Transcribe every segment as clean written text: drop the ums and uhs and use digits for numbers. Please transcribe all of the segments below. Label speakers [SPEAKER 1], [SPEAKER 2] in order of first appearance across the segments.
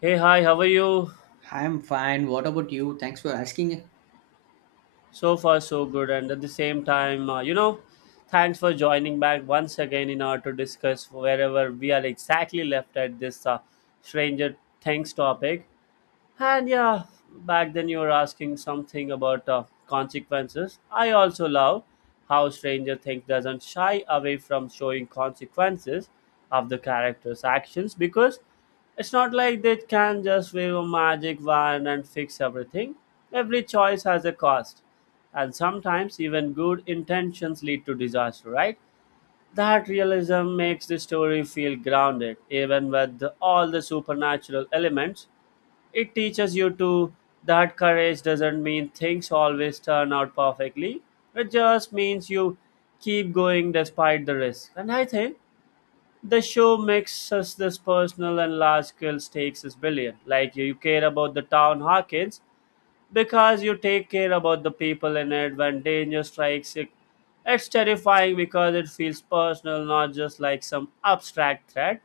[SPEAKER 1] Hey, hi, how are you?
[SPEAKER 2] I'm fine. What about you? Thanks for asking.
[SPEAKER 1] So far, so good. And at the same time, thanks for joining back once again in order to discuss wherever we are exactly left at this Stranger Things topic. And yeah, back then you were asking something about consequences. I also love how Stranger Things doesn't shy away from showing consequences of the characters' actions because it's not like they can just wave a magic wand and fix everything. Every choice has a cost, and sometimes even good intentions lead to disaster, right? That realism makes the story feel grounded, even with all the supernatural elements, it teaches you to that courage doesn't mean things always turn out perfectly. It just means you keep going despite the risk. And I think the show makes us this personal and large scale stakes is billion. Like, you care about the town Hawkins because you take care about the people in it. When danger strikes it, it's terrifying because it feels personal, not just like some abstract threat.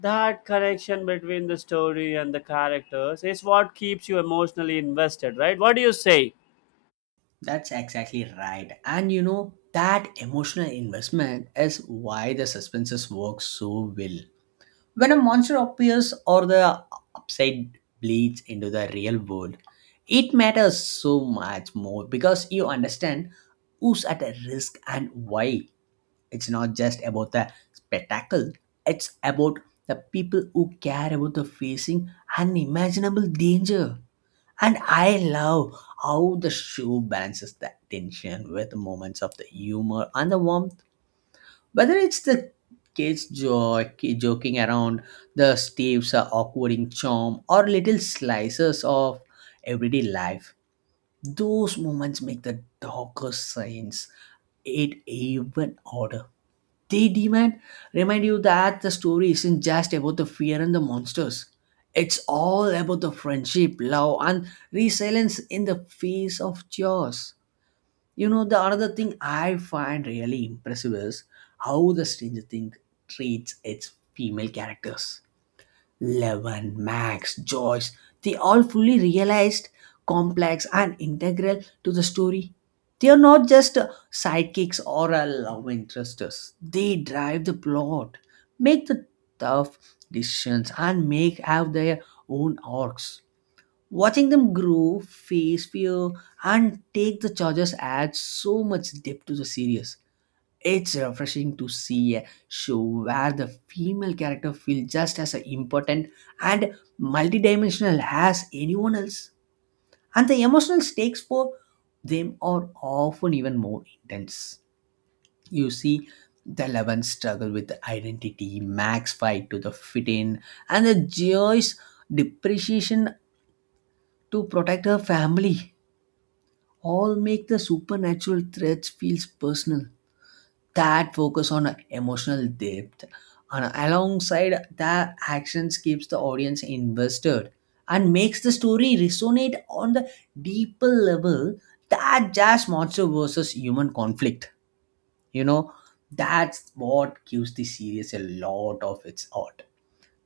[SPEAKER 1] That connection between the story and the characters is what keeps you emotionally invested, right? What do you say?
[SPEAKER 2] That's exactly right. And you know, that emotional investment is why the suspenses work so well. When a monster appears or the upside bleeds into the real world, it matters so much more because you understand who's at a risk and why. It's not just about the spectacle, it's about the people who care about the facing unimaginable danger. And I love how the show balances that tension with moments of the humor and the warmth. Whether it's the kids joy, joking around, the Steve's awkward charm, or little slices of everyday life, those moments make the darker scenes it even odder. They demand remind you that the story isn't just about the fear and the monsters. It's all about the friendship, love, and resilience in the face of chaos. You know, the another thing I find really impressive is how the Stranger Thing treats its female characters Levin, Max, Joyce, they all fully realized, complex, and integral to the story. They are not just sidekicks or love interests. They drive the plot, make the tough decisions, and make have their own arcs. Watching them grow, face fear, and take the charges adds so much depth to the series. It's refreshing to see a show where the female character feels just as important and multidimensional as anyone else, and the emotional stakes for them are often even more intense. You see, the Eleven struggle with identity, Max fight to the fit in, and the Joy's depreciation to protect her family all make the supernatural threats feels personal. That focus on emotional depth and alongside that actions keeps the audience invested and makes the story resonate on the deeper level that just monster versus human conflict. You know, that's what gives the series a lot of its art.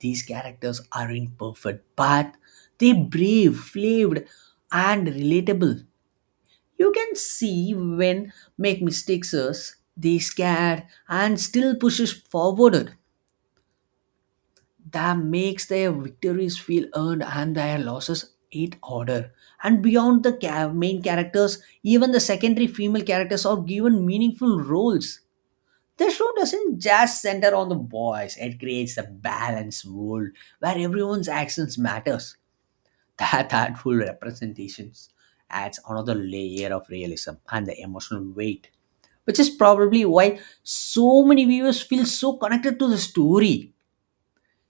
[SPEAKER 2] These characters aren't perfect, but they're brave, flawed, and relatable. You can see when make mistakes us, they scared and still pushes forward. That makes their victories feel earned and their losses it order. And beyond the main characters, even the secondary female characters are given meaningful roles. The show doesn't just center on the boys; it creates a balanced world where everyone's actions matters. That artful representations adds another layer of realism and the emotional weight, which is probably why so many viewers feel so connected to the story.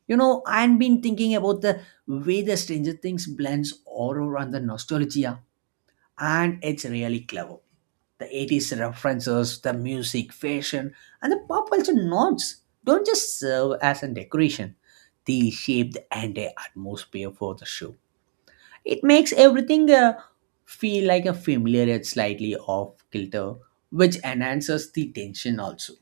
[SPEAKER 2] You know, I've been thinking about the way the Stranger Things blends horror and the nostalgia, and it's really clever. The 80s references, the music, fashion, and the pop culture nods don't just serve as a decoration, they shape the entire atmosphere for the show. It makes everything feel like a familiar yet slightly off kilter, which enhances the tension also.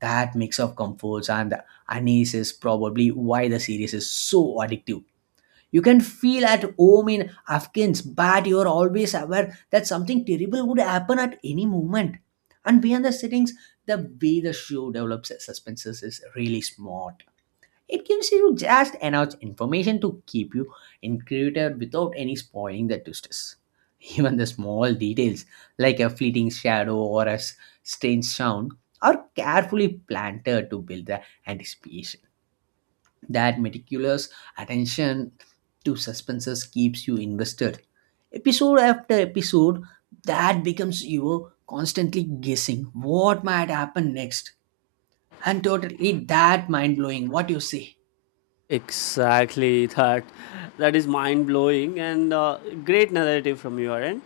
[SPEAKER 2] That mix of comforts and unease is probably why the series is so addictive. You can feel at home in Afghans, but you are always aware that something terrible would happen at any moment. And beyond the settings, the way the show develops suspenses is really smart. It gives you just enough information to keep you inquisitive without any spoiling the twists. Even the small details, like a fleeting shadow or a strange sound, are carefully planted to build the anticipation. That meticulous attention to suspenses keeps you invested. Episode after episode, that becomes you constantly guessing what might happen next and totally that mind blowing what you see.
[SPEAKER 1] Exactly that. That is mind blowing and great narrative from your end.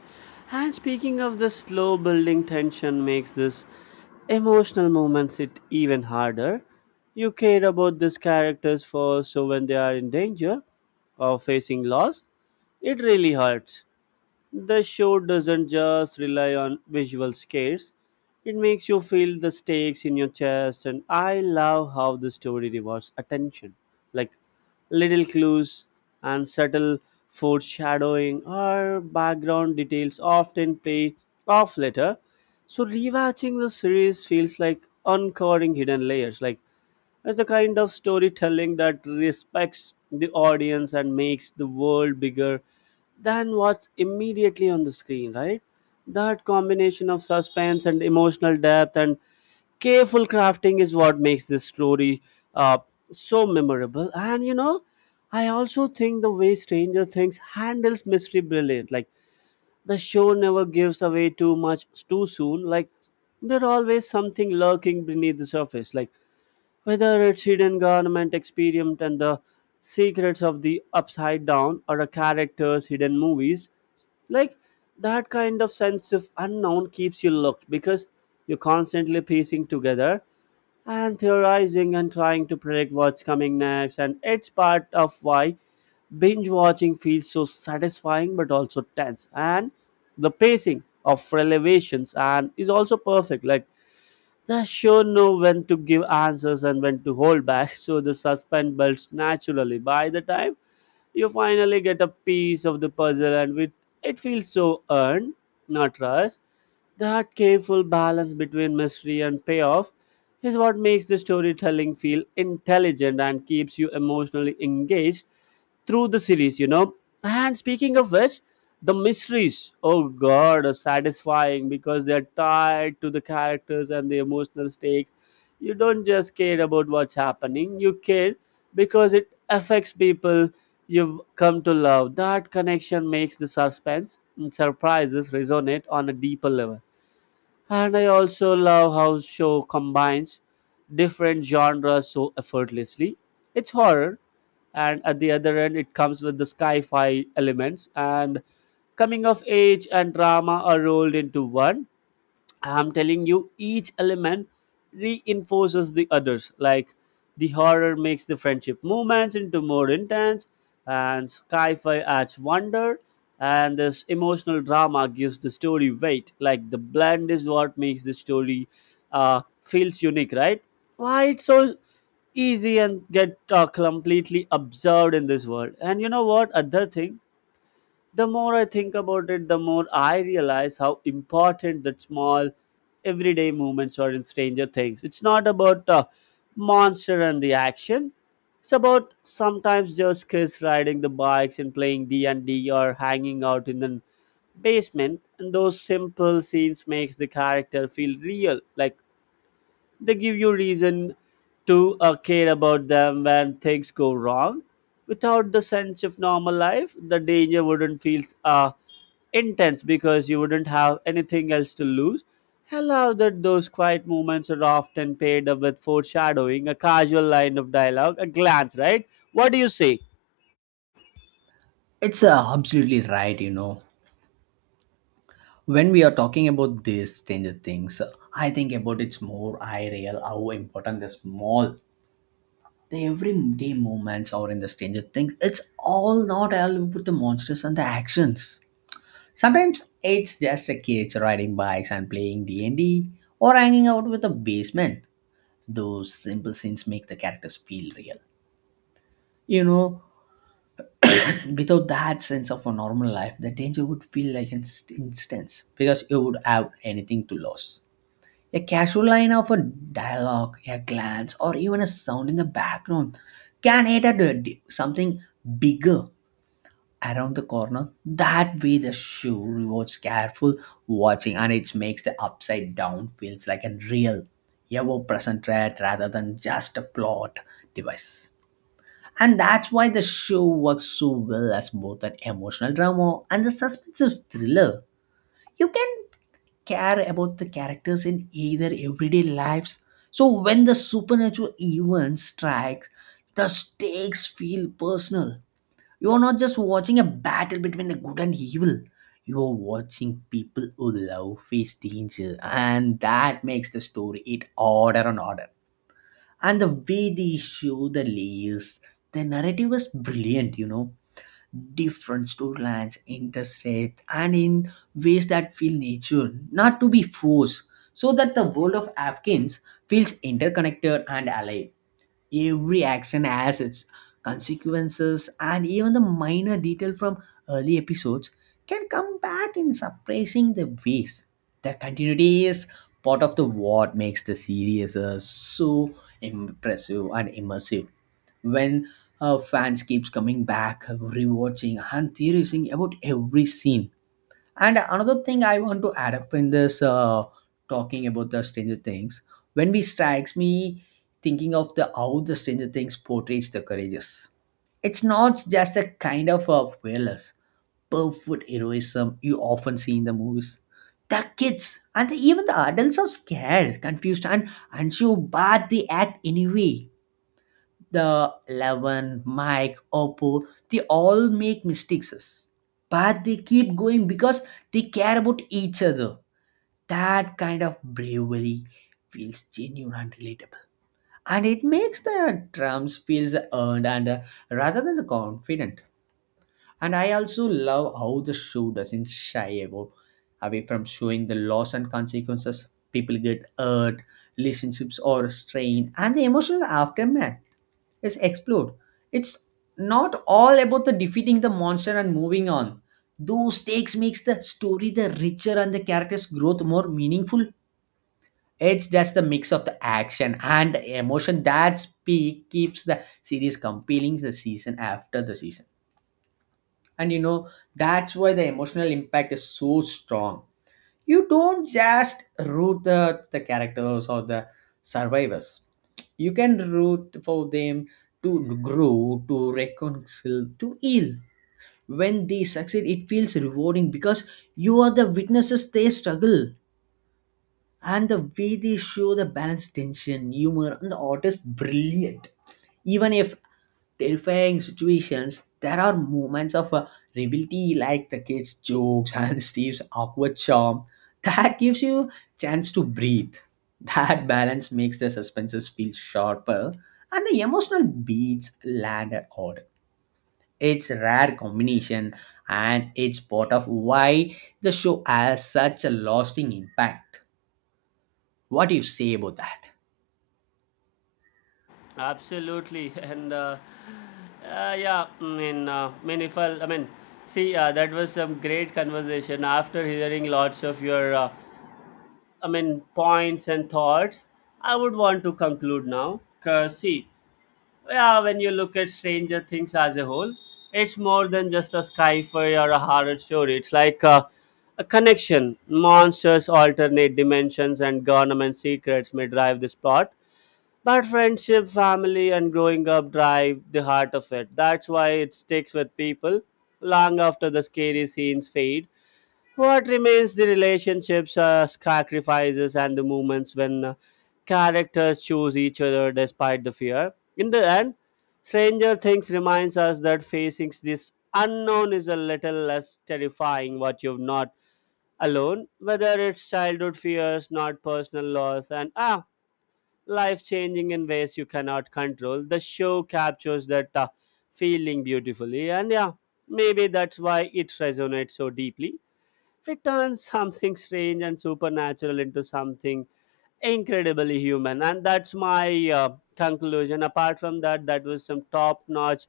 [SPEAKER 1] And speaking of the slow building tension makes this emotional moments it even harder. You care about these characters first, so when they are in danger or facing loss, it really hurts. The show doesn't just rely on visual scares, it makes you feel the stakes in your chest, and I love how the story rewards attention. Like, little clues and subtle foreshadowing or background details often play off later. So, rewatching the series feels like uncovering hidden layers. Like, it's a kind of storytelling that respects the audience and makes the world bigger than what's immediately on the screen, right? That combination of suspense and emotional depth and careful crafting is what makes this story uh, so memorable. And you know, I also think the way Stranger Things handles mystery brilliant. Like, the show never gives away too much too soon. Like, there's always something lurking beneath the surface. Like, whether it's hidden government experiment and the secrets of the upside down or a character's hidden movies, like, that kind of sense of unknown keeps you locked because you're constantly piecing together and theorizing and trying to predict what's coming next, and it's part of why binge watching feels so satisfying but also tense. And the pacing of revelations and is also perfect. Like, the show know when to give answers and when to hold back, so the suspense builds naturally. By the time you finally get a piece of the puzzle, and it feels so earned, not rushed. That careful balance between mystery and payoff is what makes the storytelling feel intelligent and keeps you emotionally engaged through the series, you know. And speaking of which, the mysteries, oh god, are satisfying because they're tied to the characters and the emotional stakes. You don't just care about what's happening, you care because it affects people you've come to love. That connection makes the suspense and surprises resonate on a deeper level. And I also love how show combines different genres so effortlessly. It's horror, and at the other end, it comes with the sci fi elements, and coming of age and drama are rolled into one. I'm telling you, each element reinforces the others. Like, the horror makes the friendship moments into more intense, and sci-fi adds wonder, and this emotional drama gives the story weight. Like, the blend is what makes the story feels unique, right? Why it's so easy and get completely absorbed in this world. And you know what? Other thing, the more I think about it, the more I realize how important that small everyday moments are in Stranger Things. It's not about the monster and the action. It's about sometimes just kids riding the bikes and playing D&D or hanging out in the basement, and those simple scenes makes the character feel real. Like, they give you reason to care about them when things go wrong. Without the sense of normal life, the danger wouldn't feel intense because you wouldn't have anything else to lose. I love that those quiet moments are often paired up with foreshadowing, a casual line of dialogue, a glance, right? What do you say?
[SPEAKER 2] It's absolutely right, you know. When we are talking about these Stranger Things, I think about it's more I real how important the small, the everyday moments are in the Stranger Things. It's all not all about the monsters and the actions. Sometimes it's just the kids riding bikes and playing D and D, or hanging out with the basement. Those simple scenes make the characters feel real. You know, like, without that sense of a normal life, the danger would feel like an instance because you would have anything to lose. A casual line of a dialogue, a glance, or even a sound in the background can hit at a something bigger around the corner. That way, the show rewards careful watching and it makes the upside down feels like a real, ever present threat rather than just a plot device. And that's why the show works so well as both an emotional drama and a suspensive thriller. You can care about the characters in either everyday lives. So when the supernatural event strikes, the stakes feel personal. You are not just watching a battle between the good and evil. You are watching people who love face danger, and that makes the story it order and order. And the way they show the layers, the narrative is brilliant. You know, different storylines intersect and in ways that feel natural, not to be forced, so that the world of Afghans feels interconnected and alive. Every action has its consequences, and even the minor detail from early episodes can come back in surprising the ways. The continuity is part of the what makes the series so impressive and immersive when fans keeps coming back rewatching and theorizing about every scene. And another thing I want to add up in this talking about the Stranger Things, when we strikes me thinking of the how the Stranger Things portrays the courageous, it's not just a kind of a fearless perfect heroism you often see in the movies. The kids and the, even the adults are scared, confused, and unsure, but they act anyway. The Levin, Mike, Oppo, they all make mistakes. But they keep going because they care about each other. That kind of bravery feels genuine and relatable. And it makes the drums feels earned and, rather than the confident. And I also love how the show doesn't shy about away from showing the loss and consequences. People get hurt, relationships are strained, and the emotional aftermath yes, explode. It's not all about the defeating the monster and moving on. Those stakes makes the story the richer and the character's growth more meaningful. It's just the mix of the action and emotion that speak keeps the series compelling the season after the season. And you know, that's why the emotional impact is so strong. You don't just root the characters or the survivors. You can root for them to grow, to reconcile, to heal. When they succeed, it feels rewarding because you are the witnesses they struggle. And the way they show the balance, tension, humor, and the art is brilliant. Even if terrifying situations, there are moments of rebellion like the kids' jokes and Steve's awkward charm that gives you chance to breathe. That balance makes the suspenses feel sharper and the emotional beats land at odd. It's a rare combination and it's part of why the show has such a lasting impact. What do you say about that?
[SPEAKER 1] Absolutely, and yeah, I mean, if I, I mean, see, that was some great conversation. After hearing lots of your points and thoughts, I would want to conclude now. Because, see, yeah, when you look at Stranger Things as a whole, it's more than just a sci-fi or a horror story. It's like a connection. Monsters, alternate dimensions, and government secrets may drive this plot. But friendship, family, and growing up drive the heart of it. That's why it sticks with people long after the scary scenes fade. What remains the relationships, sacrifices, and the moments when characters choose each other despite the fear? In the end, Stranger Things reminds us that facing this unknown is a little less terrifying what you've not alone, whether it's childhood fears, not personal loss, and ah, life changing in ways you cannot control. The show captures that feeling beautifully, and yeah, maybe that's why it resonates so deeply. It turns something strange and supernatural into something incredibly human. And that's my conclusion. Apart from that, that was some top notch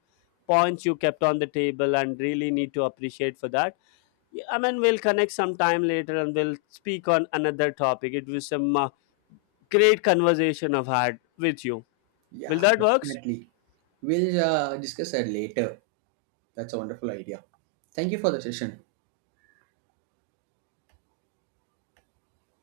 [SPEAKER 1] points you kept on the table and really need to appreciate for that. Yeah, I mean, we'll connect sometime later and we'll speak on another topic. It was some great conversation I've had with you. Will
[SPEAKER 2] Yeah,
[SPEAKER 1] that work?
[SPEAKER 2] definitely. We'll discuss that later. That's a wonderful idea. Thank you for the session.